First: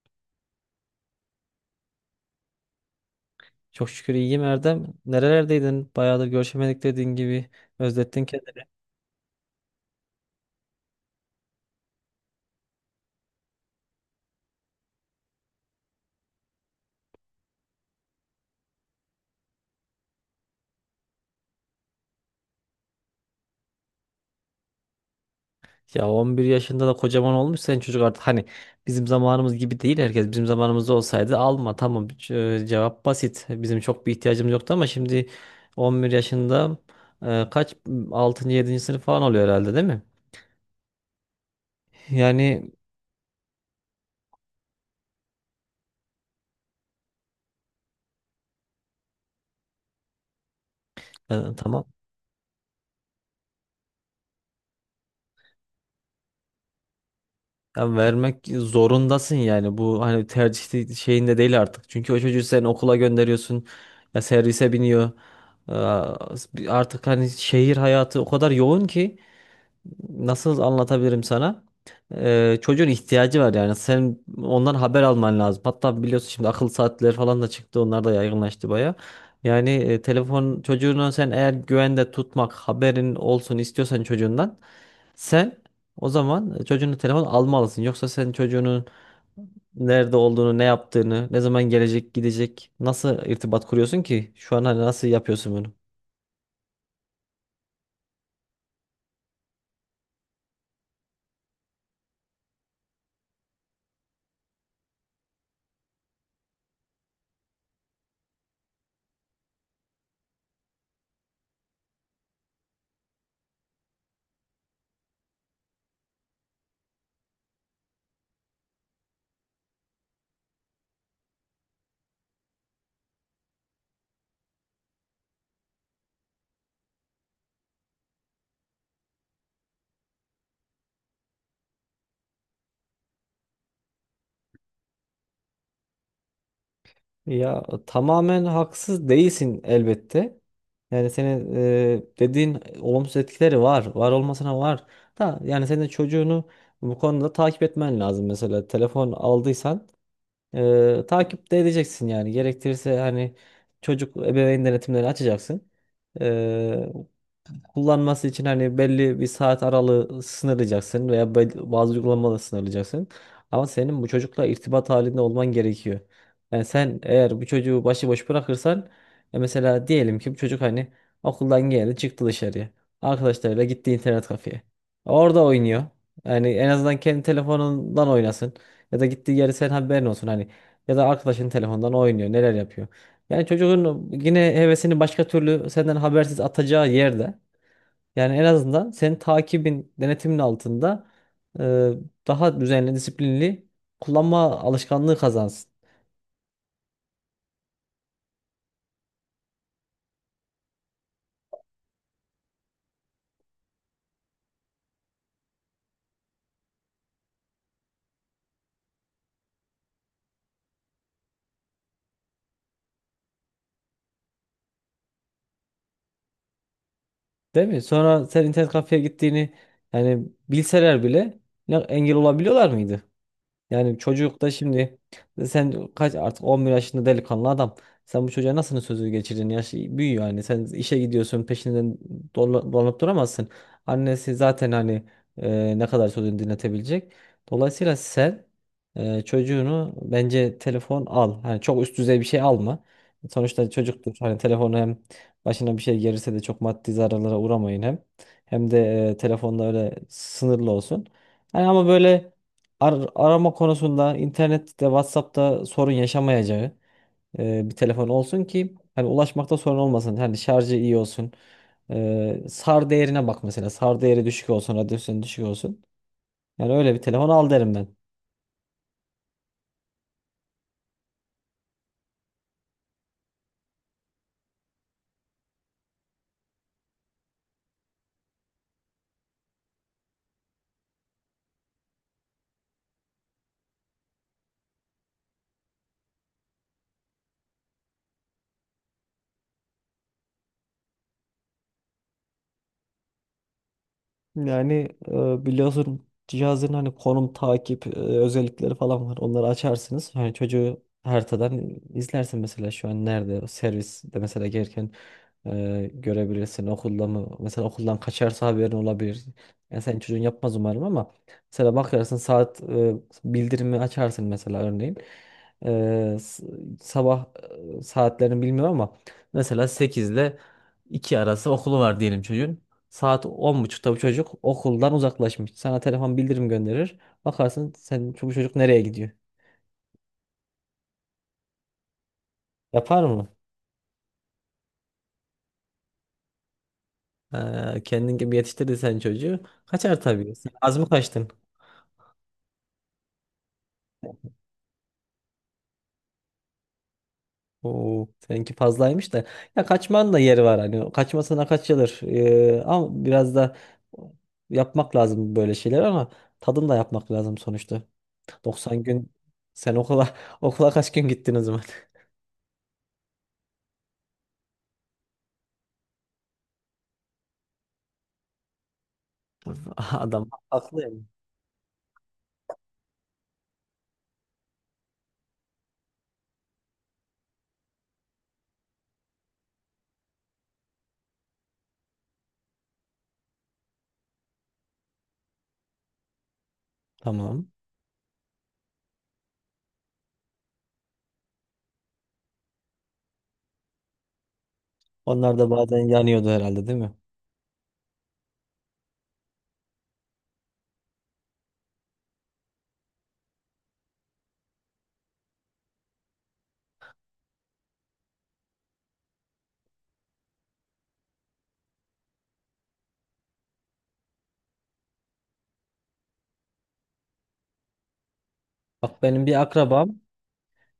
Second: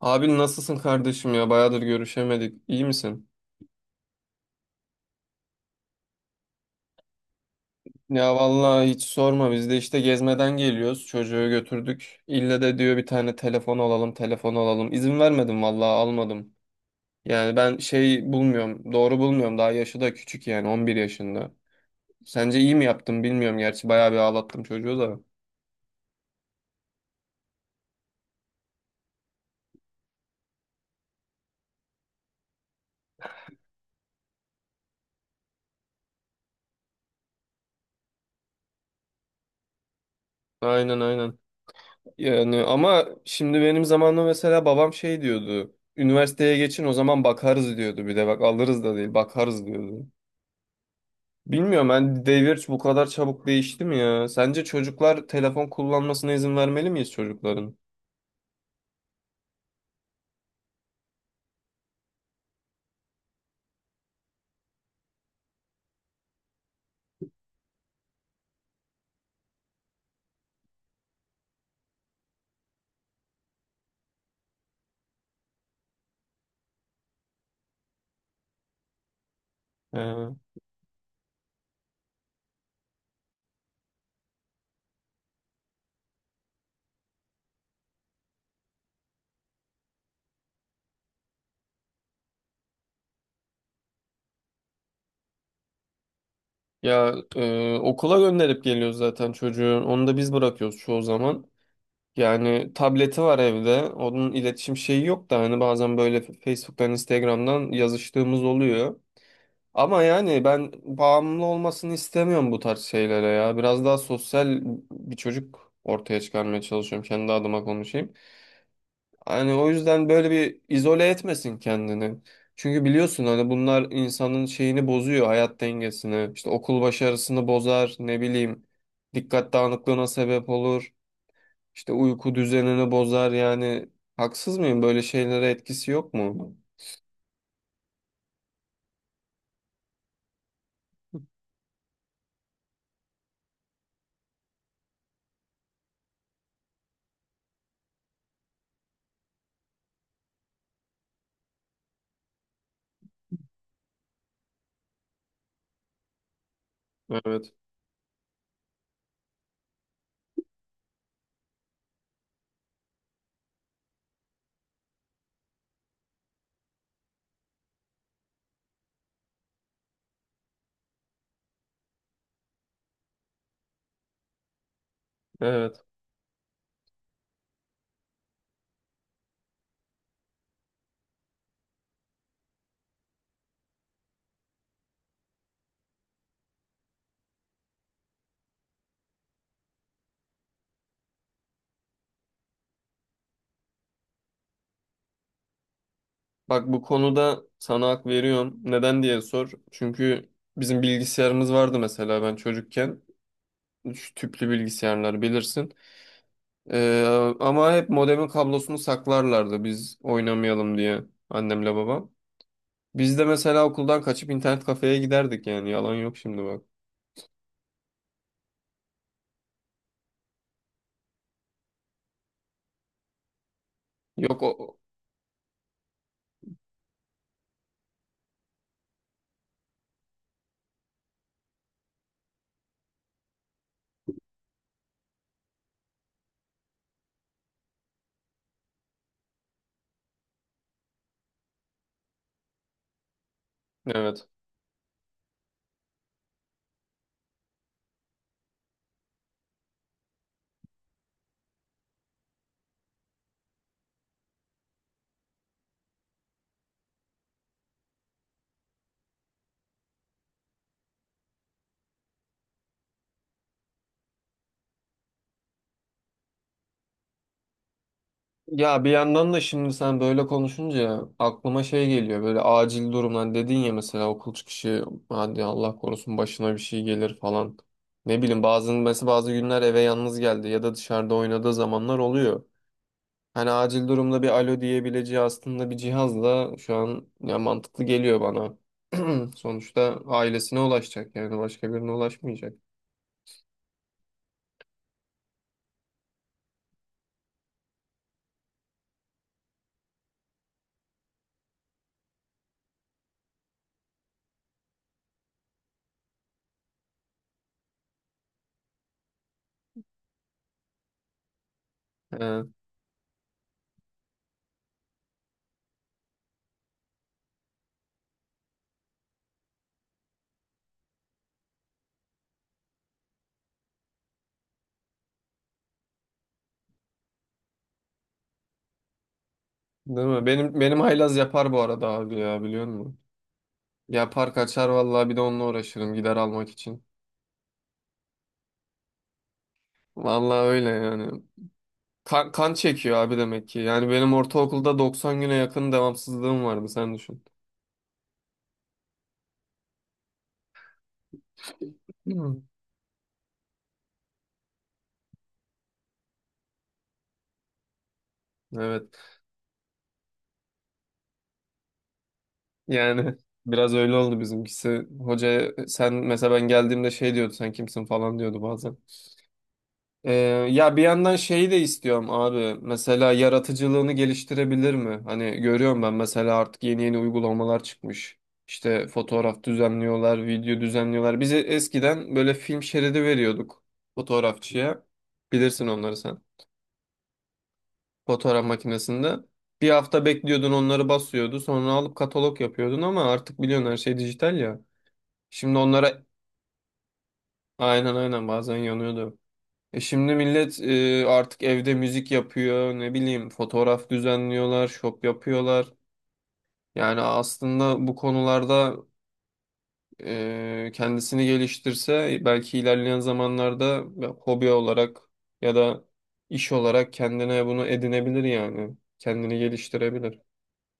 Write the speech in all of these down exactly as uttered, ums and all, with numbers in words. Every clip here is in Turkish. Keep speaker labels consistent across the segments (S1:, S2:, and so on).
S1: Abi nasılsın kardeşim ya? Bayağıdır görüşemedik. İyi misin?
S2: Çok şükür iyiyim Erdem. Nerelerdeydin? Bayağıdır görüşemedik dediğin gibi. Özlettin
S1: Ya
S2: kendini.
S1: vallahi hiç sorma. Biz de işte gezmeden geliyoruz. Çocuğu götürdük. İlle de diyor bir tane telefon alalım, telefon alalım. İzin vermedim vallahi almadım. Yani ben şey bulmuyorum, doğru bulmuyorum. Daha yaşı da küçük yani on bir yaşında. Sence iyi mi yaptım bilmiyorum. Gerçi bayağı bir ağlattım çocuğu da.
S2: Ya on bir yaşında da kocaman olmuş sen çocuk artık. Hani bizim zamanımız gibi değil herkes. Bizim zamanımızda olsaydı alma tamam Ce- cevap basit. Bizim çok bir ihtiyacımız yoktu ama şimdi on bir yaşında e, kaç altıncı yedinci sınıf falan oluyor herhalde değil mi?
S1: Aynen aynen. Yani
S2: Yani
S1: ama şimdi benim zamanımda mesela babam şey diyordu. Üniversiteye geçin o zaman bakarız diyordu. Bir de bak alırız da değil bakarız diyordu.
S2: e, tamam.
S1: Bilmiyorum ben devir bu kadar çabuk değişti mi ya? Sence çocuklar telefon kullanmasına izin vermeli miyiz çocukların?
S2: Ya vermek zorundasın yani bu hani tercih de- şeyinde değil artık. Çünkü o çocuğu sen okula gönderiyorsun ya servise biniyor. Aa. Artık hani şehir hayatı o kadar yoğun ki nasıl anlatabilirim sana? Ee, çocuğun ihtiyacı var yani sen ondan haber alman lazım. Hatta biliyorsun şimdi akıl saatleri falan da çıktı onlar da yaygınlaştı baya. Yani e,
S1: Ee,
S2: telefon çocuğunu sen eğer güvende tutmak haberin olsun istiyorsan çocuğundan sen o zaman çocuğunu telefon almalısın. Yoksa sen çocuğunun nerede olduğunu, ne yaptığını, ne zaman gelecek, gidecek, nasıl irtibat kuruyorsun ki? Şu an hani nasıl yapıyorsun bunu?
S1: ya e, okula gönderip geliyoruz zaten çocuğu. Onu da biz bırakıyoruz çoğu zaman. Yani tableti var evde. Onun iletişim şeyi yok da hani bazen böyle Facebook'tan, Instagram'dan yazıştığımız oluyor. Ama yani ben bağımlı olmasını istemiyorum bu tarz şeylere ya. Biraz daha sosyal bir çocuk ortaya çıkarmaya çalışıyorum. Kendi adıma konuşayım. Hani o yüzden böyle bir izole etmesin kendini. Çünkü biliyorsun hani bunlar insanın şeyini bozuyor, hayat dengesini. İşte okul başarısını bozar, ne bileyim. Dikkat dağınıklığına sebep olur. İşte uyku düzenini bozar yani. Haksız mıyım? Böyle şeylere etkisi yok mu?
S2: Ya tamamen haksız değilsin elbette. Yani senin e, dediğin olumsuz etkileri var. Var olmasına var. Da yani senin çocuğunu bu konuda takip etmen lazım. Mesela telefon aldıysan e, takip de edeceksin yani. Gerektirirse hani çocuk ebeveyn denetimleri açacaksın. E,
S1: Evet,
S2: Kullanması için hani belli bir saat aralığı sınırlayacaksın veya bel- bazı uygulamaları sınırlayacaksın. Ama senin bu çocukla irtibat halinde olman gerekiyor. Yani sen eğer bu çocuğu başıboş bırakırsan e mesela diyelim ki bu çocuk hani okuldan geldi çıktı dışarıya. Arkadaşlarıyla gitti internet kafeye. Orada oynuyor.
S1: evet.
S2: Yani en azından kendi telefonundan oynasın. Ya da gittiği yeri sen haberin olsun hani. Ya da arkadaşın telefondan oynuyor neler yapıyor. Yani çocuğun yine hevesini başka türlü senden habersiz atacağı yerde yani en azından senin takibin, denetimin altında e, daha düzenli, disiplinli kullanma alışkanlığı kazansın.
S1: Bak bu konuda sana hak veriyorum. Neden diye sor. Çünkü bizim bilgisayarımız vardı mesela ben çocukken. Şu tüplü bilgisayarlar bilirsin. Ee, ama hep modemin kablosunu saklarlardı biz oynamayalım diye annemle babam. Biz de mesela okuldan kaçıp internet kafeye giderdik yani yalan yok şimdi bak.
S2: Değil mi? Sonra sen internet kafeye gittiğini yani bilseler bile ne- engel olabiliyorlar mıydı? Yani çocuk
S1: Yok
S2: da
S1: o
S2: şimdi sen kaç artık on bir yaşında delikanlı adam. Sen bu çocuğa nasıl sözü geçirdin? Yaş büyüyor yani. Sen işe gidiyorsun peşinden dola- dolanıp duramazsın. Annesi zaten hani e, ne kadar sözünü dinletebilecek. Dolayısıyla sen e, çocuğunu bence telefon al. Hani çok üst düzey bir şey alma. Sonuçta çocuktur.
S1: evet.
S2: Hani telefonu hem başına bir şey gelirse de çok maddi zararlara uğramayın hem. Hem de e, telefonda öyle sınırlı olsun. Hani ama böyle ar- arama konusunda internette, WhatsApp'ta sorun yaşamayacağı e, bir telefon olsun ki hani ulaşmakta sorun olmasın. Hani şarjı iyi olsun. E, SAR değerine bak mesela. SAR değeri düşük olsun, radyasyon düşük olsun. Yani öyle bir telefon al derim ben.
S1: Ya bir yandan da şimdi sen böyle konuşunca aklıma şey geliyor böyle acil durumdan dedin ya mesela okul çıkışı hadi Allah korusun başına bir şey gelir falan. Ne bileyim bazı mesela bazı günler eve yalnız geldi ya da dışarıda oynadığı zamanlar oluyor. Hani acil durumda bir alo diyebileceği aslında bir cihazla şu an ya mantıklı geliyor bana. Sonuçta ailesine ulaşacak yani başka birine ulaşmayacak.
S2: Yani e, biliyorsun cihazın hani konum takip e, özellikleri falan var. Onları açarsınız. Hani çocuğu haritadan izlersin mesela şu an nerede o servis de mesela gelirken e, görebilirsin. Okulda mı mesela okuldan kaçarsa haberin olabilir. Yani sen çocuğun yapmaz umarım ama mesela bakarsın
S1: He,
S2: saat e, bildirimi açarsın mesela örneğin. E, s- sabah e, saatlerini bilmiyorum ama mesela sekiz ile iki arası okulu var diyelim çocuğun. Saat on buçukta bu çocuk okuldan uzaklaşmış. Sana telefon bildirim gönderir. Bakarsın sen bu çocuk nereye gidiyor?
S1: değil mi? Benim benim haylaz yapar bu arada abi ya biliyor musun?
S2: Yapar mı?
S1: Yapar kaçar vallahi bir de onunla uğraşırım gider almak için.
S2: Ee, kendin gibi yetiştirdin sen çocuğu. Kaçar tabii.
S1: Vallahi
S2: Sen
S1: öyle
S2: az mı
S1: yani.
S2: kaçtın?
S1: Kan, kan çekiyor abi demek ki. Yani benim ortaokulda doksan güne yakın devamsızlığım vardı sen düşün.
S2: Oo, seninki fazlaymış da. Ya kaçmanın da yeri var hani. Kaçmasına kaçılır.
S1: Hı.
S2: Ee, ama biraz da yapmak lazım böyle şeyler ama tadını da yapmak lazım sonuçta. doksan
S1: Evet.
S2: gün sen okula okula kaç gün gittin o zaman?
S1: Yani biraz öyle oldu bizimkisi. Hoca sen mesela ben geldiğimde şey diyordu sen kimsin falan diyordu bazen. Ee,
S2: Adam
S1: ya
S2: haklı
S1: bir
S2: yani.
S1: yandan şeyi de istiyorum abi. Mesela yaratıcılığını geliştirebilir mi? Hani görüyorum ben mesela artık yeni yeni uygulamalar çıkmış. İşte fotoğraf düzenliyorlar, video düzenliyorlar. Bize eskiden böyle film şeridi veriyorduk fotoğrafçıya. Bilirsin onları sen.
S2: Tamam.
S1: Fotoğraf makinesinde. Bir hafta bekliyordun onları basıyordu. Sonra alıp katalog yapıyordun ama artık biliyorsun her şey dijital ya.
S2: Onlar da
S1: Şimdi
S2: bazen
S1: onlara
S2: yanıyordu herhalde değil mi?
S1: aynen aynen bazen yanıyordu. E şimdi millet e, artık evde müzik yapıyor, ne bileyim fotoğraf düzenliyorlar, şop yapıyorlar. Yani aslında bu konularda e, kendisini geliştirse belki ilerleyen zamanlarda hobi olarak ya da iş olarak kendine bunu edinebilir yani.
S2: Bak benim
S1: Kendini
S2: bir akrabam
S1: geliştirebilir.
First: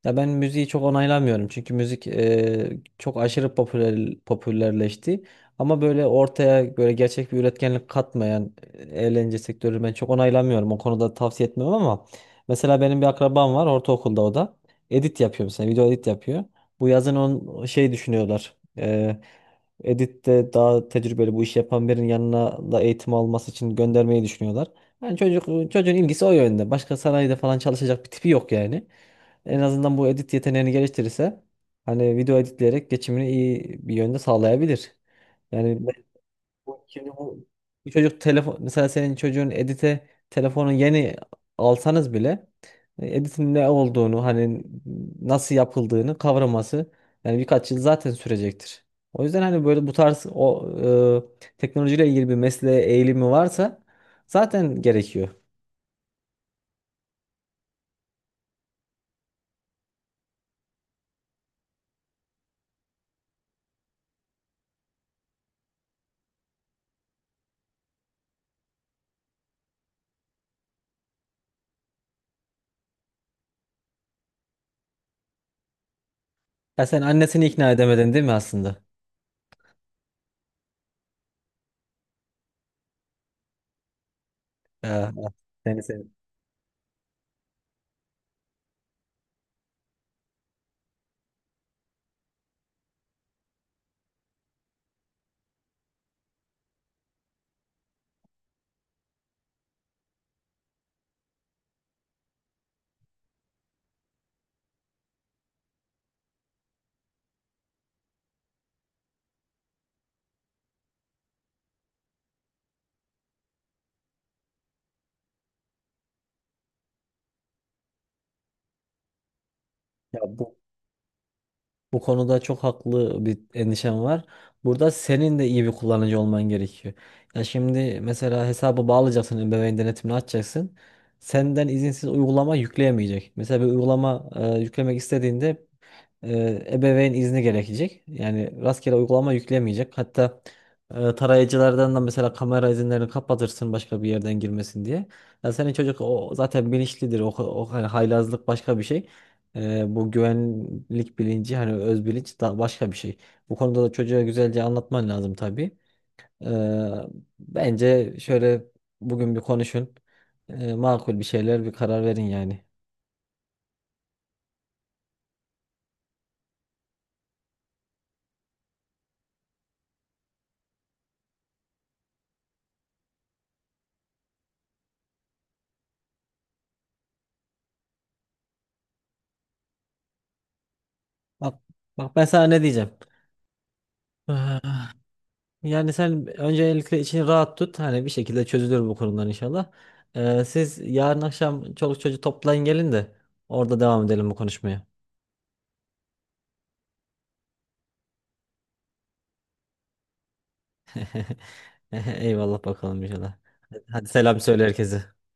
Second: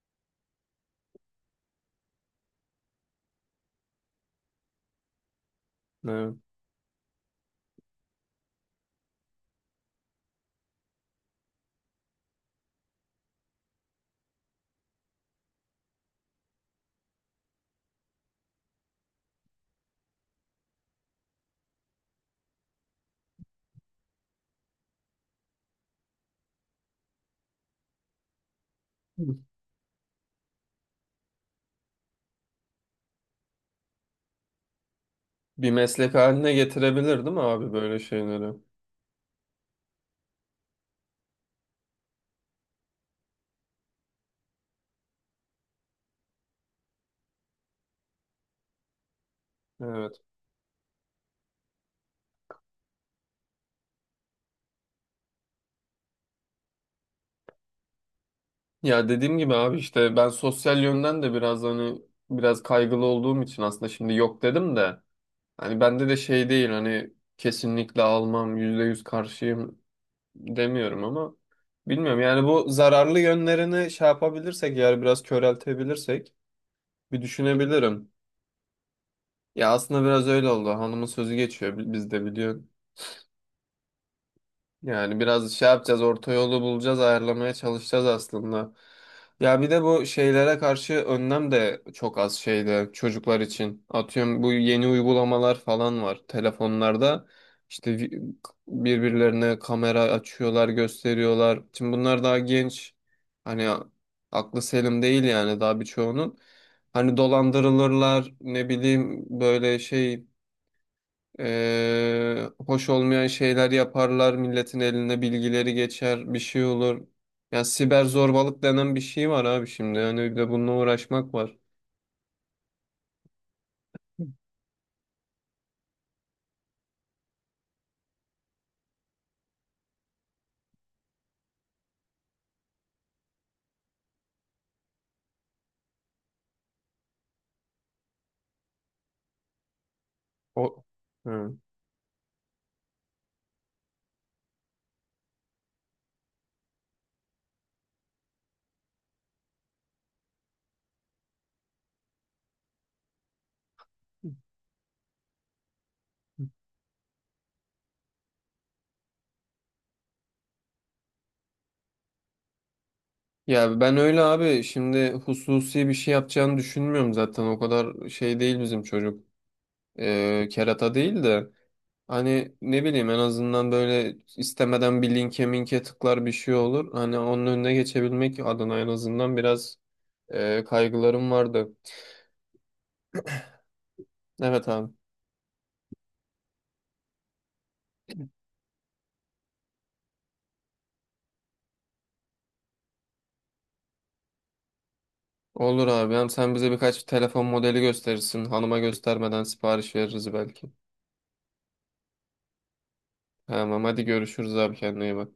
S2: Ya ben müziği çok onaylamıyorum çünkü müzik eee, çok aşırı popüler popülerleşti. Ama böyle
S1: Evet.
S2: ortaya böyle gerçek bir üretkenlik katmayan e, eğlence sektörü ben çok onaylamıyorum. O konuda tavsiye etmiyorum ama mesela benim bir akrabam var ortaokulda o da. Edit yapıyor mesela video edit yapıyor. Bu yazın on şey düşünüyorlar. Eee Edit'te daha tecrübeli bu işi yapan birinin yanına da eğitim alması için göndermeyi düşünüyorlar. Yani çocuk çocuğun ilgisi o yönde. Başka sanayide falan çalışacak bir tipi yok yani. En azından bu edit yeteneğini geliştirirse hani video editleyerek geçimini iyi bir yönde sağlayabilir.
S1: Bir
S2: Yani ben-
S1: meslek haline
S2: bu- şimdi
S1: getirebilir değil mi
S2: bu,
S1: abi
S2: bu
S1: böyle
S2: çocuk
S1: şeyleri?
S2: telefon mesela senin çocuğun edite telefonu yeni alsanız bile e, editin ne olduğunu hani nasıl yapıldığını kavraması yani birkaç yıl zaten sürecektir. O yüzden hani böyle bu
S1: Evet.
S2: tarz o e, teknolojiyle ilgili bir mesleğe eğilimi varsa zaten gerekiyor.
S1: Ya dediğim gibi abi işte ben sosyal yönden de biraz hani biraz kaygılı olduğum için aslında şimdi yok dedim de hani bende de şey değil hani kesinlikle almam yüzde yüz karşıyım demiyorum ama bilmiyorum yani bu zararlı yönlerini şey yapabilirsek yani biraz köreltebilirsek
S2: Ya sen
S1: bir
S2: annesini ikna
S1: düşünebilirim.
S2: edemedin değil mi aslında?
S1: Ya aslında biraz öyle oldu hanımın sözü geçiyor bi- bizde biliyorsun.
S2: Ya,
S1: Yani biraz şey
S2: seni,
S1: yapacağız,
S2: seni.
S1: orta yolu bulacağız, ayarlamaya çalışacağız aslında. Ya bir de bu şeylere karşı önlem de çok az şeyde çocuklar için. Atıyorum bu yeni uygulamalar falan var telefonlarda. İşte vi- birbirlerine kamera açıyorlar, gösteriyorlar. Şimdi bunlar daha genç. Hani aklı selim değil yani daha birçoğunun. Hani dolandırılırlar, ne bileyim böyle şey ee, hoş olmayan şeyler yaparlar, milletin eline bilgileri geçer, bir şey olur. Ya siber zorbalık denen bir şey var abi şimdi.
S2: Ya
S1: Yani bir de
S2: bu
S1: bununla uğraşmak var.
S2: Bu konuda çok haklı bir endişem var. Burada senin de iyi bir kullanıcı olman gerekiyor. Ya şimdi mesela hesabı bağlayacaksın, ebeveyn denetimini açacaksın. Senden izinsiz uygulama yükleyemeyecek. Mesela bir uygulama e, yüklemek istediğinde e, ebeveyn izni gerekecek. Yani rastgele uygulama yüklemeyecek. Hatta
S1: O
S2: e,
S1: hı.
S2: tarayıcılardan da mesela kamera izinlerini kapatırsın başka bir yerden girmesin diye. Ya senin çocuk o zaten bilinçlidir. O, o hani haylazlık başka bir şey. E, bu güvenlik bilinci hani öz bilinç da başka bir şey. Bu konuda da çocuğa güzelce anlatman lazım tabii. Ee, Bence şöyle bugün bir konuşun. Ee, makul bir şeyler bir karar verin yani.
S1: Ya ben öyle abi şimdi hususi bir şey yapacağını düşünmüyorum zaten. O kadar şey değil bizim çocuk. Ee, kerata değil de. Hani ne bileyim en azından böyle istemeden bir linke minke tıklar bir şey olur. Hani onun önüne geçebilmek adına en azından biraz e, kaygılarım
S2: Bak,
S1: vardı.
S2: bak ben sana ne diyeceğim.
S1: Evet abi.
S2: Ah. Yani sen öncelikle içini rahat tut. Hani bir şekilde çözülür bu konular inşallah. Ee, siz yarın akşam çoluk çocuğu toplayın gelin de orada devam edelim bu konuşmaya.
S1: Olur abi. Hem sen bize birkaç telefon modeli gösterirsin. Hanıma göstermeden sipariş veririz belki.
S2: Eyvallah bakalım inşallah.
S1: Tamam hadi
S2: Hadi selam
S1: görüşürüz
S2: söyle
S1: abi kendine
S2: herkese.
S1: iyi bak.